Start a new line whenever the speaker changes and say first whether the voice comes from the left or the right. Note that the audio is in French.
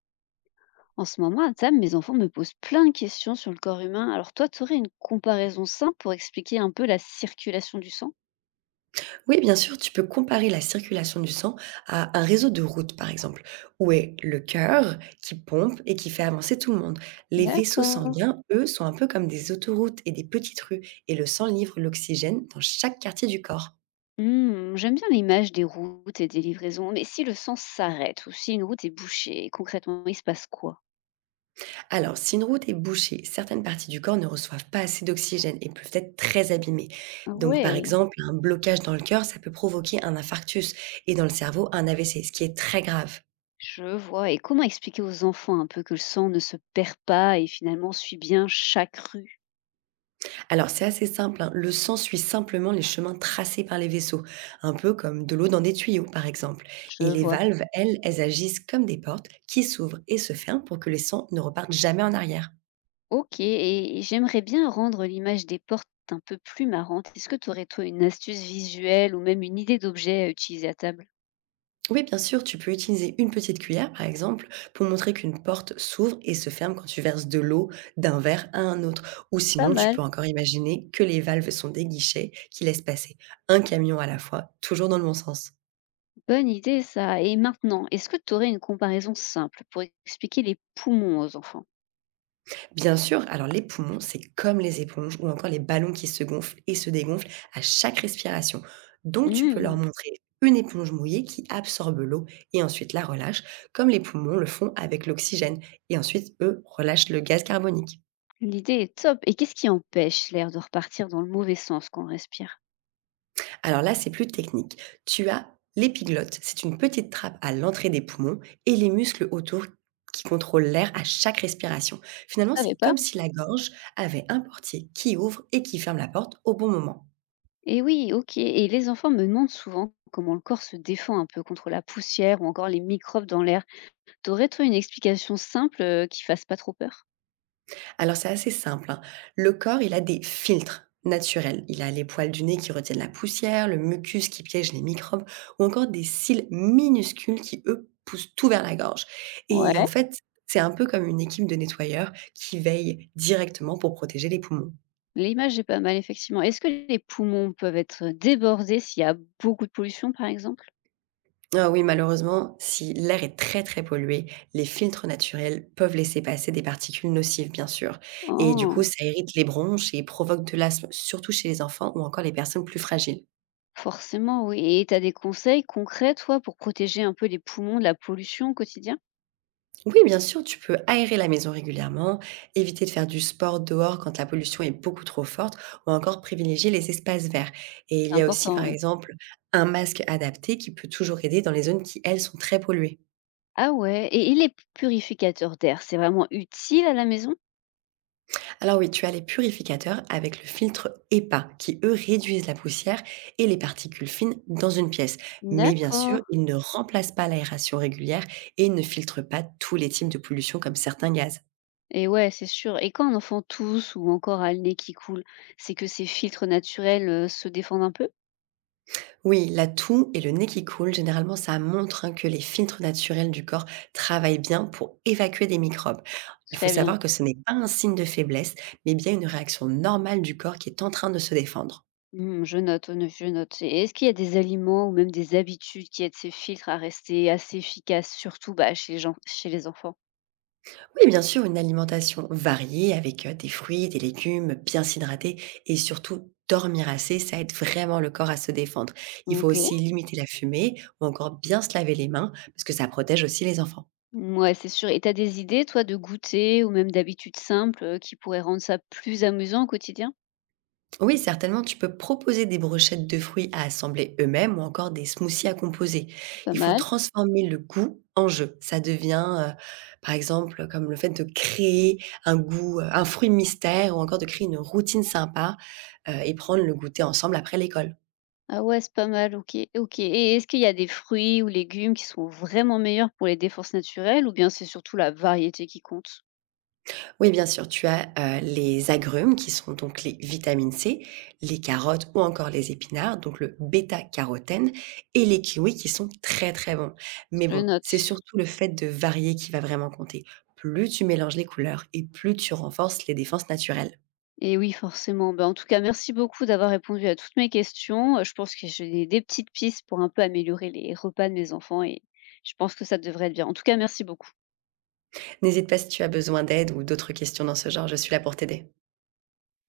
left: En ce moment, à table, mes enfants me posent plein de questions sur le corps humain. Alors toi, tu aurais une comparaison simple pour expliquer un peu la circulation du sang?
right: Oui, bien sûr, tu peux comparer la circulation du sang à un réseau de routes, par exemple, où est le cœur qui pompe et qui fait avancer tout le monde. Les vaisseaux
left: D'accord.
right: sanguins, eux, sont un peu comme des autoroutes et des petites rues, et le sang livre l'oxygène dans chaque quartier du corps.
left: Hmm, j'aime bien l'image des routes et des livraisons. Mais si le sang s'arrête ou si une route est bouchée, concrètement, il se passe quoi?
right: Alors, si une route est bouchée, certaines parties du corps ne reçoivent pas assez d'oxygène et peuvent être très abîmées.
left: Ah
right: Donc, par
left: ouais,
right: exemple, un blocage dans le cœur, ça peut provoquer un infarctus, et dans le cerveau, un AVC, ce qui est très grave.
left: je vois. Et comment expliquer aux enfants un peu que le sang ne se perd pas et finalement suit bien chaque rue?
right: Alors c'est assez simple, hein, le sang suit simplement les chemins tracés par les vaisseaux, un peu comme de l'eau dans des tuyaux par exemple.
left: Je
right: Et les
left: vois.
right: valves, elles, elles agissent comme des portes qui s'ouvrent et se ferment pour que les sangs ne repartent jamais en arrière.
left: OK, et j'aimerais bien rendre l'image des portes un peu plus marrante. Est-ce que tu aurais, toi, une astuce visuelle ou même une idée d'objet à utiliser à table?
right: Oui, bien sûr, tu peux utiliser une petite cuillère, par exemple, pour montrer qu'une porte s'ouvre et se ferme quand tu verses de l'eau d'un verre à un autre. Ou
left: Pas
right: sinon, tu peux
left: mal,
right: encore imaginer que les valves sont des guichets qui laissent passer un camion à la fois, toujours dans le bon sens.
left: bonne idée ça, et maintenant, est-ce que tu aurais une comparaison simple pour expliquer les poumons aux enfants?
right: Bien sûr, alors les poumons, c'est comme les éponges ou encore les ballons qui se gonflent et se dégonflent à chaque respiration. Donc tu peux leur
left: Mmh,
right: montrer une éponge mouillée qui absorbe l'eau et ensuite la relâche, comme les poumons le font avec l'oxygène, et ensuite eux relâchent le gaz carbonique.
left: l'idée est top, et qu'est-ce qui empêche l'air de repartir dans le mauvais sens quand on respire?
right: Alors là, c'est plus technique. Tu as l'épiglotte, c'est une petite trappe à l'entrée des poumons et les muscles autour qui contrôlent l'air à chaque respiration.
left: Je
right: Finalement, c'est
left: savais pas.
right: comme si la gorge avait un portier qui ouvre et qui ferme la porte au bon moment.
left: Et oui, OK, et les enfants me demandent souvent comment le corps se défend un peu contre la poussière ou encore les microbes dans l'air. Tu aurais, toi, une explication simple, qui fasse pas trop peur?
right: Alors c'est assez simple, hein. Le corps, il a des filtres naturels. Il a les poils du nez qui retiennent la poussière, le mucus qui piège les microbes, ou encore des cils minuscules qui, eux, poussent tout vers la gorge. Et en
left: Ouais,
right: fait, c'est un peu comme une équipe de nettoyeurs qui veille directement pour protéger les poumons.
left: l'image est pas mal effectivement. Est-ce que les poumons peuvent être débordés s'il y a beaucoup de pollution, par exemple?
right: Ah oui, malheureusement, si l'air est très très pollué, les filtres naturels peuvent laisser passer des particules nocives, bien sûr. Et du coup,
left: Oh,
right: ça irrite les bronches et provoque de l'asthme, surtout chez les enfants ou encore les personnes plus fragiles.
left: forcément oui, et tu as des conseils concrets, toi, pour protéger un peu les poumons de la pollution au quotidien?
right: Oui, bien sûr, tu peux aérer la maison régulièrement, éviter de faire du sport dehors quand la pollution est beaucoup trop forte, ou encore privilégier les espaces verts. Et il
left: C'est
right: y a aussi,
left: important,
right: par
left: oui.
right: exemple, un masque adapté qui peut toujours aider dans les zones qui, elles, sont très polluées.
left: Ah ouais, et les purificateurs d'air, c'est vraiment utile à la maison?
right: Alors oui, tu as les purificateurs avec le filtre EPA, qui, eux, réduisent la poussière et les particules fines dans une pièce. Mais bien sûr,
left: D'accord.
right: ils ne remplacent pas l'aération régulière et ne filtrent pas tous les types de pollution comme certains gaz.
left: Et ouais, c'est sûr, et quand un enfant tousse ou encore a le nez qui coule, c'est que ces filtres naturels, se défendent un peu?
right: Oui, la toux et le nez qui coule, généralement, ça montre hein, que les filtres naturels du corps travaillent bien pour évacuer des microbes. Il faut
left: Très bien.
right: savoir que ce n'est pas un signe de faiblesse, mais bien une réaction normale du corps qui est en train de se défendre.
left: Mmh, je note, je note, et est-ce qu'il y a des aliments ou même des habitudes qui aident ces filtres à rester assez efficaces, surtout, bah, chez les gens chez les enfants?
right: Oui, bien sûr, une alimentation variée avec des fruits, des légumes, bien s'hydrater et surtout dormir assez, ça aide vraiment le corps à se défendre. Il faut
left: OK.
right: aussi limiter la fumée ou encore bien se laver les mains parce que ça protège aussi les enfants.
left: Ouais, c'est sûr, et t'as des idées, toi, de goûter ou même d'habitudes simples, qui pourraient rendre ça plus amusant au quotidien?
right: Oui, certainement, tu peux proposer des brochettes de fruits à assembler eux-mêmes ou encore des smoothies à composer.
left: Pas
right: Il faut
left: mal.
right: transformer le goût en jeu. Ça devient, par exemple, comme le fait de créer un goût, un fruit mystère ou encore de créer une routine sympa et prendre le goûter ensemble après l'école.
left: Ah ouais, c'est pas mal, OK, OK, et est-ce qu'il y a des fruits ou légumes qui sont vraiment meilleurs pour les défenses naturelles ou bien c'est surtout la variété qui compte?
right: Oui, bien sûr, tu as, les agrumes qui sont donc les vitamines C, les carottes ou encore les épinards, donc le bêta-carotène et les kiwis qui sont très, très bons. Mais
left: Je
right: bon, c'est
left: note.
right: surtout le fait de varier qui va vraiment compter. Plus tu mélanges les couleurs et plus tu renforces les défenses naturelles.
left: Et oui, forcément. Bah, en tout cas, merci beaucoup d'avoir répondu à toutes mes questions. Je pense que j'ai des petites pistes pour un peu améliorer les repas de mes enfants, et je pense que ça devrait être bien. En tout cas, merci beaucoup.
right: N'hésite pas si tu as besoin d'aide ou d'autres questions dans ce genre, je suis là pour t'aider.